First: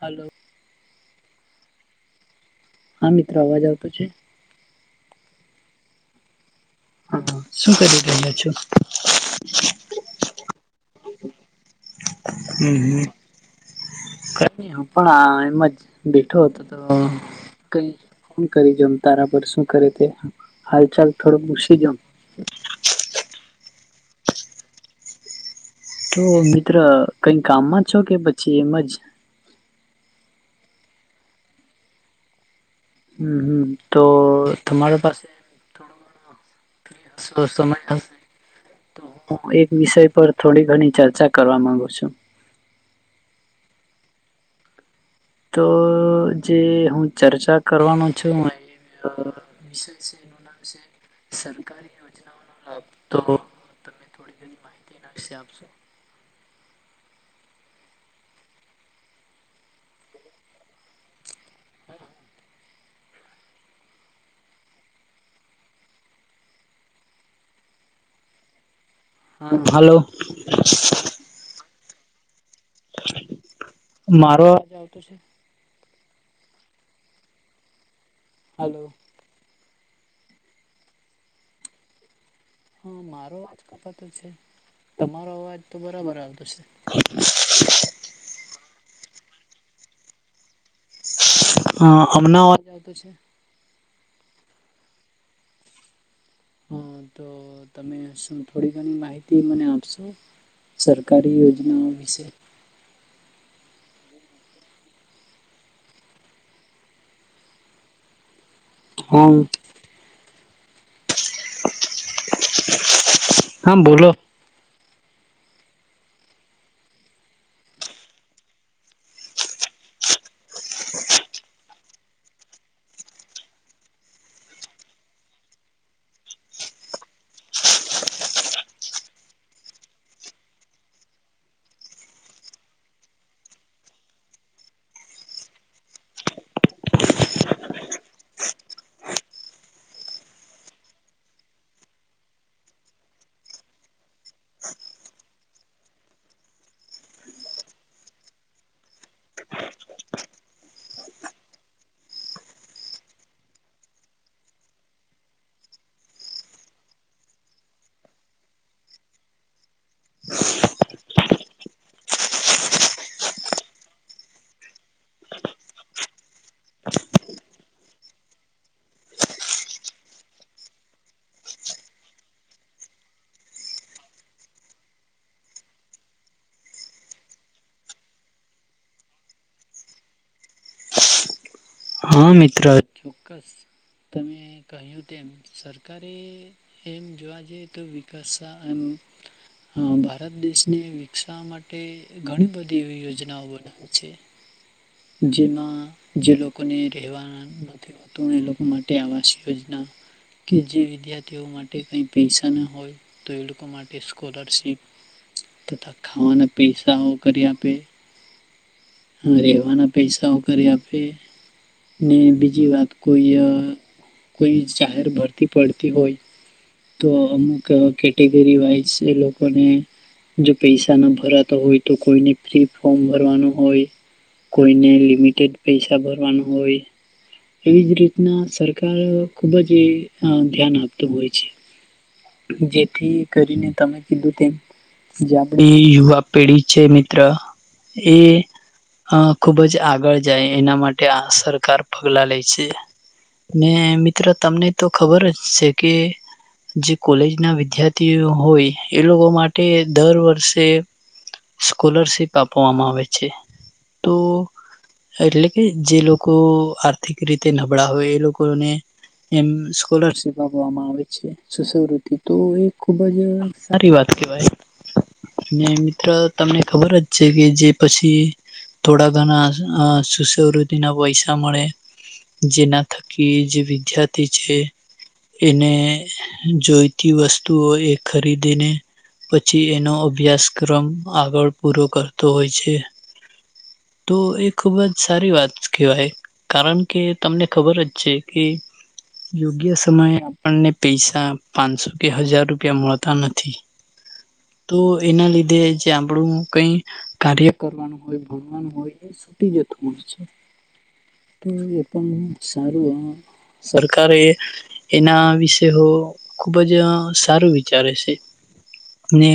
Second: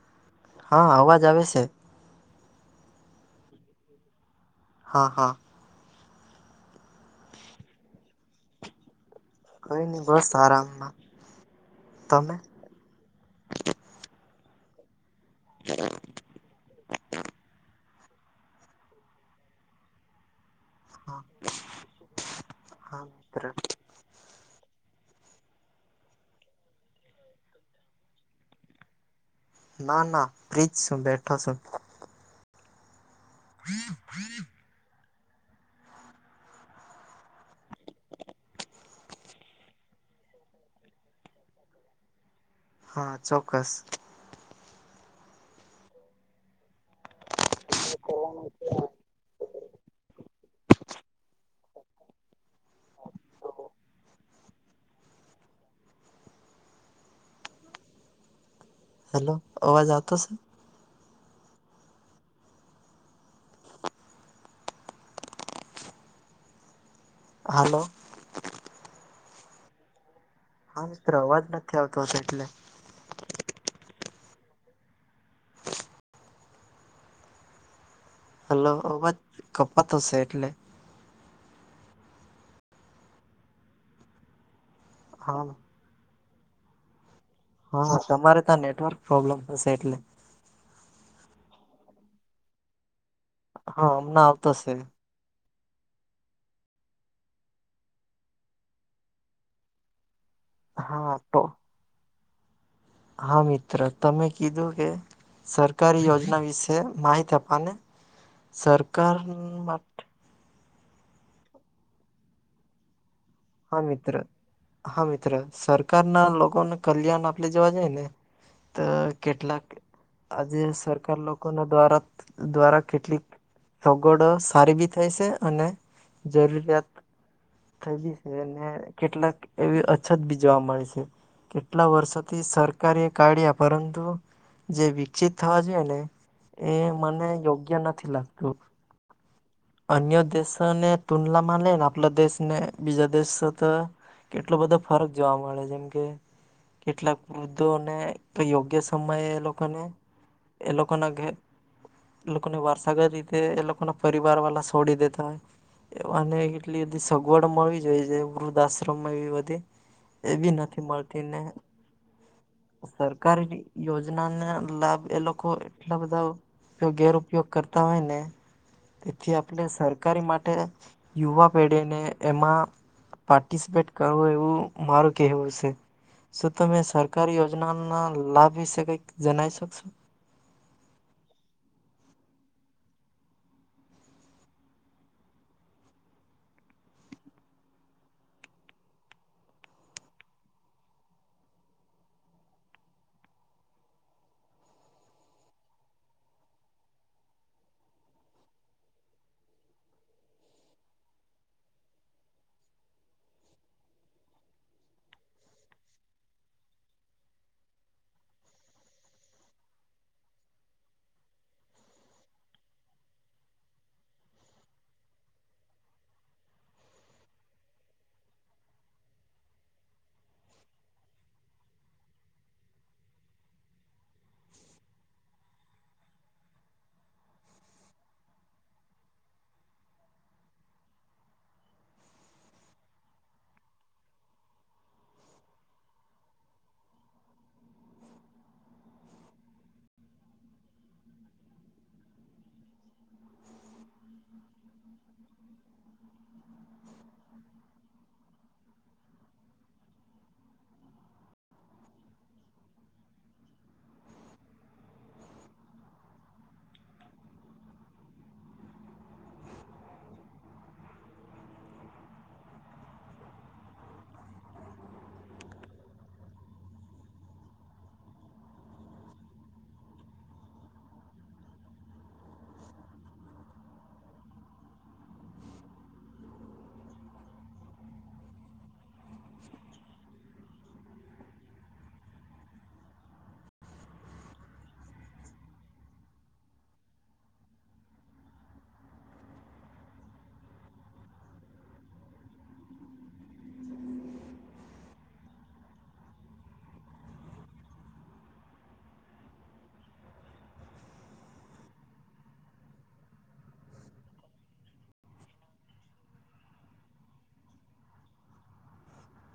Hello. હા અવાજ આવે છે. હા મિત્રો અવાજ આવતો છે. હા હા. હા શું કરી રહ્યા છો? કઈ નહી બસ આરામમાં, તમે? હમ ન હું પણ આ એમ જ બેઠો હતો. તો કઈન કરી જોમ તારા પર શું કરે તે. હાલચાલ હા થોડો પૂસી જોમ. હા મિત્ર. તો મિત્ર કઈ કામમાં છો કે પછી એમ જ. ના ના બફ્રીજ શું બેઠો છું. હમ હમ તો તમારે પાસે ત હસો સ હ [unintelligible] હું એક વિષય પર થોડી ઘણી ચર્ચા કરવા માંગુ છું. હા ચોક્કસ. તો જે હું ચર્ચા કરવાનો છું. અ વિષય છે એનું નામ છે સરકારી યોજના. તો તમને થોડી બધ માહિતી નાખશે આપશો? [unintelligible] હેલો આવાજ આવતો સે? હાલો. હાલો. હા મિત્ર અવાજ નથી આવતો હતો એટલે. મારો અવાજ આવતો છે? હલો અબજ કપા થ હશે એટલે. હા મારો અવાજ ખપતો છે તમારો હા અવાજ તો બરાબર આવતો છે. હા તમારે ત્યાં નેટવર્ક પ્રોબ્લેમ હશે એટલે. હા અમણા અવાજ આવતો છે? હા અમને આવતો છે. હા તો તમે શું થોડી ઘણી માહિતી મને આપશો? હા સરકારી તો યોજનાઓ વિશે. હા મિત્ર તમે કીધું કે સરકારી યોજના વિશે માહિતી આપવાને સરકાર હા માટે [inaudible] હા મિત્ર, હા મિત્ર સરકાર ના લોકોને કલ્યાણ આપણે જવા જાય ને. તો કેટલાક. આજે સરકાર લોકો ના દ્વારા દ્વારા કેટલીક સગડો સારી બી થાય છે અને જરૂરિયાત થઈ બી. એને કેટલાક એવી અછત બી જોવા મળેશે. કેટલા વર્ષોથી સરકારે કાઢ્યા પરંતુ. જે વિકસિત થવા જોઈએ ને એ મને યોગ્ય નથી લાગતું. અન્ય દેશ ને તુડલા માલેને આપલા દેશને બીજા દેશ તો. કેટલો બધો ફરક જોવા મળે જેમ કે કેટલાક વૃદ્ધોને યોગ્ય સમયે એ લોકોને. એ લોકોના ઘ એ લોકોની વાર્ષાગત રીતે એ લોકોના પર ર વાલા છોડી દેતા હોય. અને એટલી બધી સગવડ મળવી જોઈએ છે વૃદ્ધાશ્રમમાં એવી બધી એ બી નથી મળતી ને. સરકારી યોજના ના લાભ એ લોકો એટલા બધા તો ગૈર ઉપયોગ કરતા હોય ને. તેથી આપણે સરકારી માટે યુવા પેઢીને એમા પાર્ટિસિપેટ કરવું એવું મારું કેહેવું સે. શું તમે સરકારી યોજનાના લાભ વિશે કંઈક જણાઈ શકશો. હા મિત્ર. ચોક્કસ. તમે કહ્યું તેમ. સરકારે એમ જોવા જઈ તો વિકાસ એમ. હ ભારત દેશને વિકસાવવા માટે ઘણી બધી એવી યોજનાઓ બની. જેમાં જે લોકોને રહેવાના નથી. તો એ લોકો માટે આવાસ યોજના કે જે વિદ્યાર્થીઓ માટે કઈ પૈસા ના હોય તો એ લોકો માટે સ્કોલરશીપ તથા ખાવાના પૈસાઓ કરી આપે હ રહેેવાના પૈસાઓ કરી આપે ને બીજી વાત કોઈ અ. કોઈ જાહેર ભરતી પડતી હોય. તો અમુક કેટેગરી વાઈઝ એ લોકોને જો પૈસા ના ભરાતા હોય તો કોઈને ફ્રી ફોર્મ ભરવાનું હોય. કોઈને લિમિટેડ પૈસા ભરવાનું હોય. એવી જ રીતના સરકાર ખુબ જ એ અ ધ્યાન આપતું હોય છે. જેથી કરીને તમે કીધું તેમ. જે આપડી યુવા પેઢી છે મિત્ર એ. અ ખુબ જ આગળ જાય એના માટે આ સરકાર પગલા લે છે. ને મિત્ર તમને તો ખબર જ છે કે. જે કોલેજના વિદ્યાર્થીઓ હોય એ લોકો માટે દર વર્ષે સ્કોલરશિપ આપવામાં આવે છે તો. એટલે કે જે લોકો આર્થિક રીતે નબળા હોય એ લોકોને એમ સ્કોલરશીપ આપવામાં આવે છે. સવૃતિ તો એ ખુબ જ સારી વાત કહેવાય. ને મિત્ર તમને ખબર જ છે કે જે પછી થોડા ઘણા અ સુસવૃદ્ધિના પૈસા મળે. જેના થકી જે વિદ્યાર્થી છે એને જોઈતી વસ્તુઓ એ ખરીદીને પછી એનો અભ્યાસક્રમ આગળ પૂરો કરતો હોય છે. તો એ ખૂબ જ સારી વાત કહેવાય. કારણ કે તમને ખબર જ છે કે યોગ્ય સમય આપણને પૈસા પાંચસો કે હજાર રૂપિયા મળતા નથી. તો એના લીધે જે આપડું કઈ કાર્ય કરવાનું હોય ભણવાનું હોય એ સુ જતું હોય છે ટું એ પણન સારો આ. સરકારે એના વિષે હો. ખૂબ જ સારું વિચારે છે. ને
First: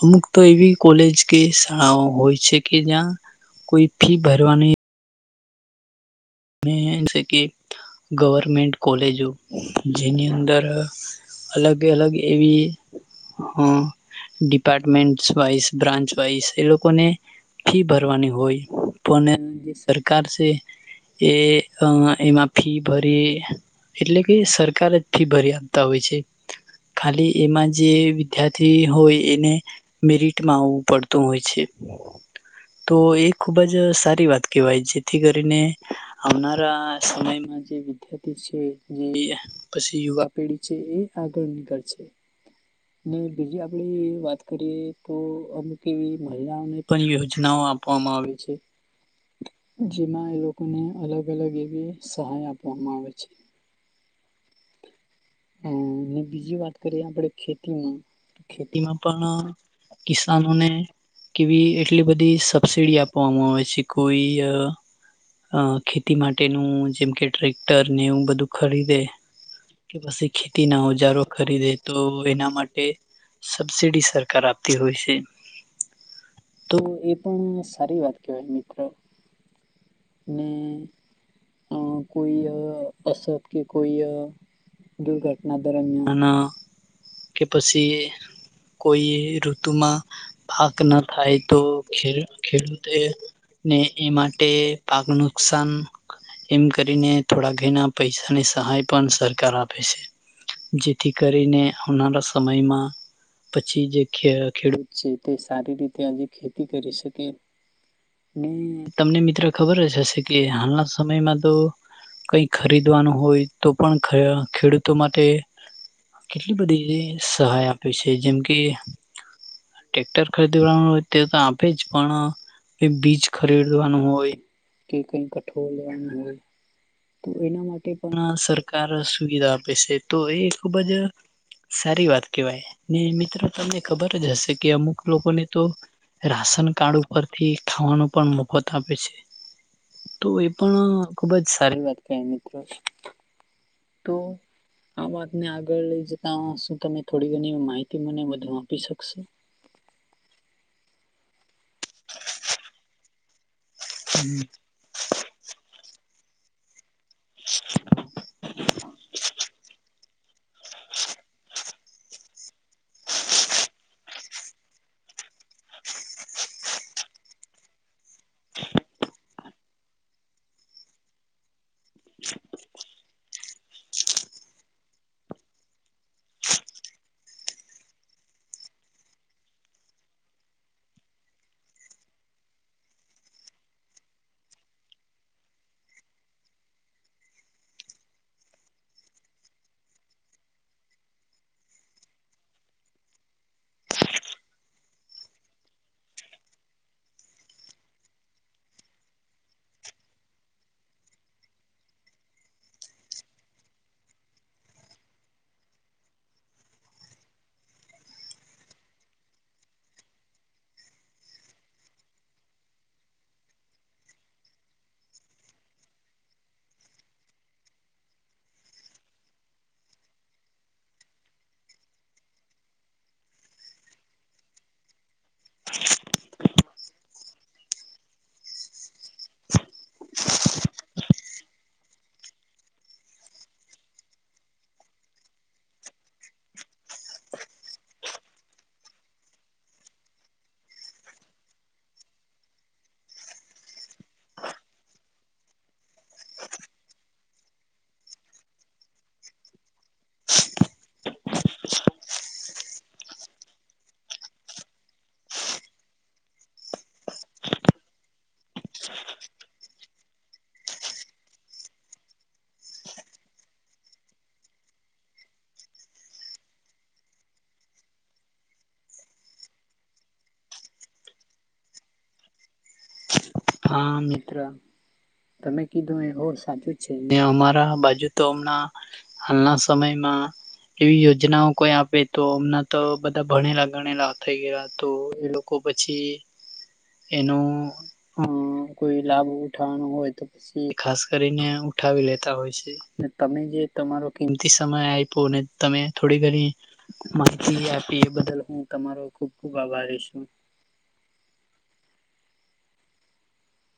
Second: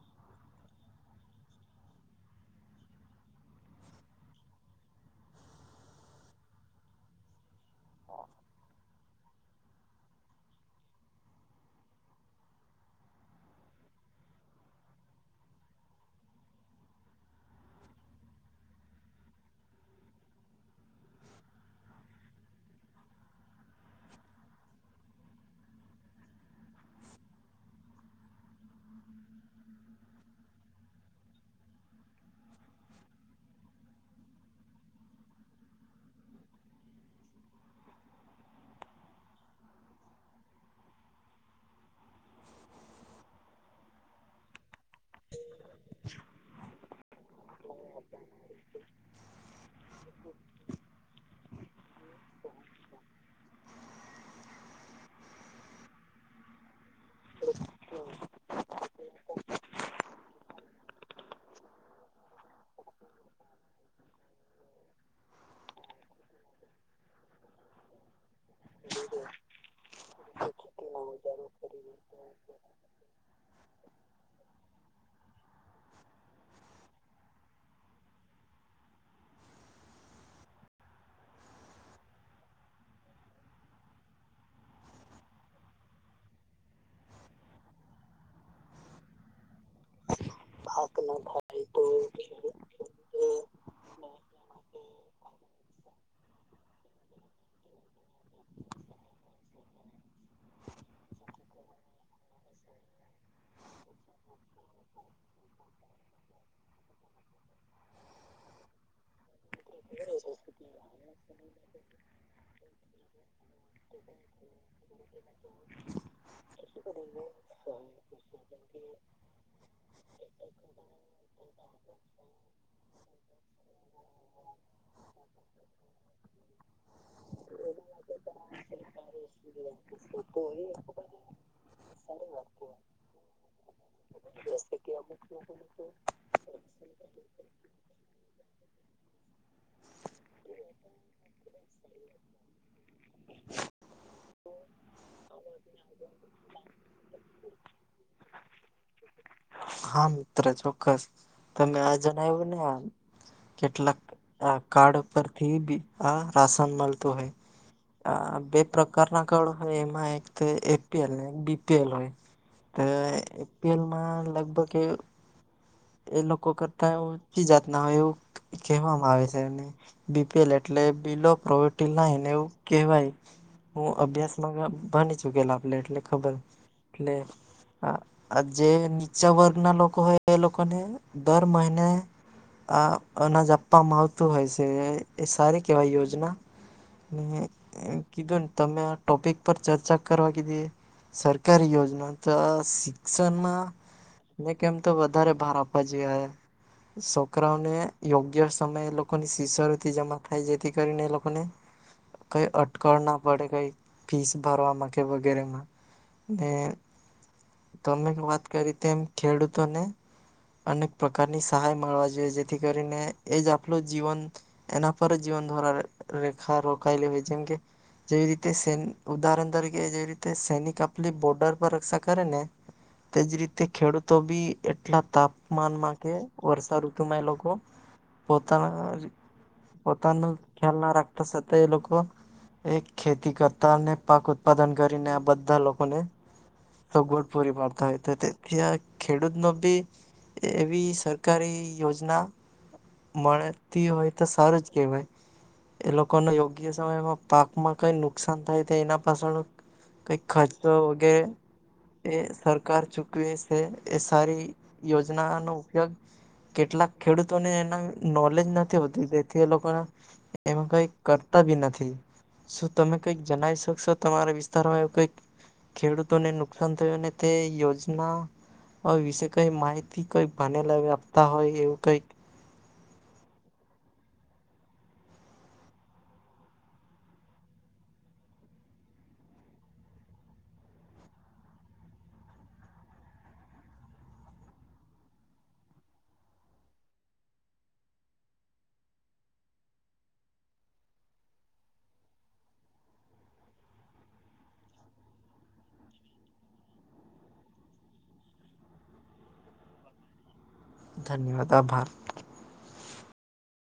અમુક તો એવી કોલેજ કે શાળાઓ હોય છે કે જ્યાં કોઈ ફી ભરવાની ને જે કે ગવર્મેન્ટ કોલેજો જેની અંદર અલગ અલગ એવી હા. ડિપાર્ટમન્ટસ વાઇસ બ્રાન્ચ વાઇસ એ લોકોકને ફી ભરવાની હોય પણ જે સરકાર છે. એ એમાં ફી ભરી એટલે કે સરકાર જથી ભરી આપતા હોય છે. ખાલી એમાં જે વિદ્યાર્થી હોય એને મેરિટમાં આવવું પડતું હોય છે. તો એ ખુબ જ સારી વાત કહેવાય જેથી કરીને આવનારા સમયમાં જે વિદ્યાર્થી છે જે પછી યુવા પેઢી છે એ આગળ નીકળ છે. ને બીજી આપડી વાત કરીએ તો અમુક એવી મહિલાઓને સચનાઓ આપવામાં આવે છે જેમાં એ લોકો ને અલગ અલગ એવી સહાય આપવામાં આવે છે. હ અને બીજી વાત કરીએ આપણે ખેતીમાં ખેતીમાં પણ કિસાનોને કે બી એટલી બધી સબસિડી આપવામાં આવે છે કોઈ અ ખેતી માટેનું જેમ કે ટ્રેક્ટર ને એવું બધું ખરીદે કે પછી ખેતી ના ઉજારો ખરીદે તો એના માટે સબસિડી સરકાર આપતી હોય છે. તો એ પણ સારી વાત કેહેવાય મિત્ર. ને અ કોઈ અ અસ કે કોઈ અ દુર્ઘટના દરમિયાન કે પછી કોઈ ઋતુમાં પાક ના થાય તો ખ ખેડૂતે ને એ માટે પાક નુક્સાન એમ કરીને થોડા ઘના પૈસાની સહાય પણ સરકાર આપે છે. જેતી કરીને આવનારા સમયમાં પછી જે ખેડૂત છે તે સારી રીતે આજ ખેતી કરી શકે. તમને મિત્ર ખબર હ હશે કે હાલના સમયમાં તો કંઈ ખરીદવાનું હોય તો પણ ખેડૂતો માટે કેટલી બધી સહાય આપી છે જેમ કે ટટેક્ટર ખરીદી વાળનું હોય તે તો આપે જ પણ એ બીજ ખરીદવાનું હોય. કે કઈ કઠોળ લેવાનું હોય તો એના માટે પણ સરકાર સુવિધા આપ પછ તો એ ખુબ જ સારી વાત કેવાય ને મિત્રો તમને ખબર જ હશે કે અમુક લોકોને તો રાશન કાર્ડ ઉપરથી ખાવાનું પણ મફત આપે છે. તો એ પણ ખુબ જ સારી વાત ક મિત્રો તો આ વાતને આગળ લઈ જતા શું તમે થોડી ઘણી માહિતી મને બુ આપી શકશો? હા મિત્ર ચોક્કસ તમે આ જણાવ્યું ને કેટલાક કાર્ડ પરથી બી આ રાશન મળ બે પ્રકારના કળ હોય એમાં એક એપીએલ બી એલ હોય એપીએલમાં લગભગ એ લોકો કરતા ઓછી જાત ના હોય એવું કહેવામાં આવે છે એમને બી પી એલ એટલે બિલો પ્રોવટી લને એવું કહેવાય. હું અભ્યાસ માં ભની ચુકેલા આપ એટલે ખબર એટ આ જે નીચા વર્ગ ના લોકોક હોય એ એ લોકો ને દર મહિને. આ અનાજ આપવામાં આવતું હોય છે એ સારી કેવાય યોજના. ને કીધું તમે આ ટોપિક પર ચર્ચા કરવા કીધી. સરકારી યોજના તો આ શિક્ષણમાં, ને કેમ તો વધારે ભાર આપવા જોઈએ. છોકરાઓને યોગ્ય સમયે એ લોકોની શિસ ઋતિ જમા થાય જેથી કરીને એ લોકોને કઈ અટકળ ના પડે કઈ ફીસ ભરવાવામાં કે વગેરે માં. તમે વાત કરી તેમ ખેડૂતોને અનેક પ્રકારની સહાય મળવા જોઈએ જેથી કરીને એજ આપલું જીવન એના પર જીવન ધરા રેખા રોકાયેલી હોય જેમ કે જેવી રીતે સ ઉદાહરણ તરીકે જેવી રીતે સૈનિક આપલી બોર્ડર પર રક્ષા કરે ને. તેજ રીતે ખેડૂતો બી એટલા તાપમાનમાં કે વર્ષા ઋતુ માં એ લોકો, પોતાના પોતાનું ખ્યાલ ના રાખતા સાથેતા એ લોકો એક ખેતી કરતા અને પાક ઉત્પાદન કરીને આ બધા લોકોને સગોટ પૂરી પાડતા હોય તો ત્યાં ખેડૂતનો એવી સરકારી યોજના મળતી હોય તો સર જ કેહેવાય, એ લોકોને યોગ્ય સમયમાં પાકમાં કઈ નુકસાન થાય તો એના પાછ કઈ ખર્ચો વગેરે એ સરકાર ચૂકવે છે એ સારી યોજના નો ઉપયોગ કેટલાક ખેડૂતોને એના નોલેજ નથી હોતી તેથી એ લોકોને. એમાં કઈ કરતા બી નથી. શું તમે કઈક જણાવ શકશો તમારા વિસ્તારમાં એવું કઈક ખેડૂતોને નુકસાન થયું અને તે યોજના, વિશે કઈ માહિતી કઈ બનેલા આપતા હોય એવું કઈક હા મિત્ર. તમે કીધું એ બ સાચું છે અમારા બાજુ તો હમણાં. હાલના સમમયમાં એવી યોજનાઓ કોઈ આપે તો અમના તો બધા ભણેલા ગણેલા થઈ ગયા તો એ લોકો પછી, એનો અ કોઈ લાભ ઉઠાવાનો હોય તો ખાસ કરીને ઉઠાવી લેતા હોય છે. તમે જે તમારો કિંમતી સમય આપ્યો ને તમે થોડી ઘણી માહિતી આપી એ બદલ હું તમારો ખુબ ખુબ આભારી છું. ધન્યવાદ આભાર.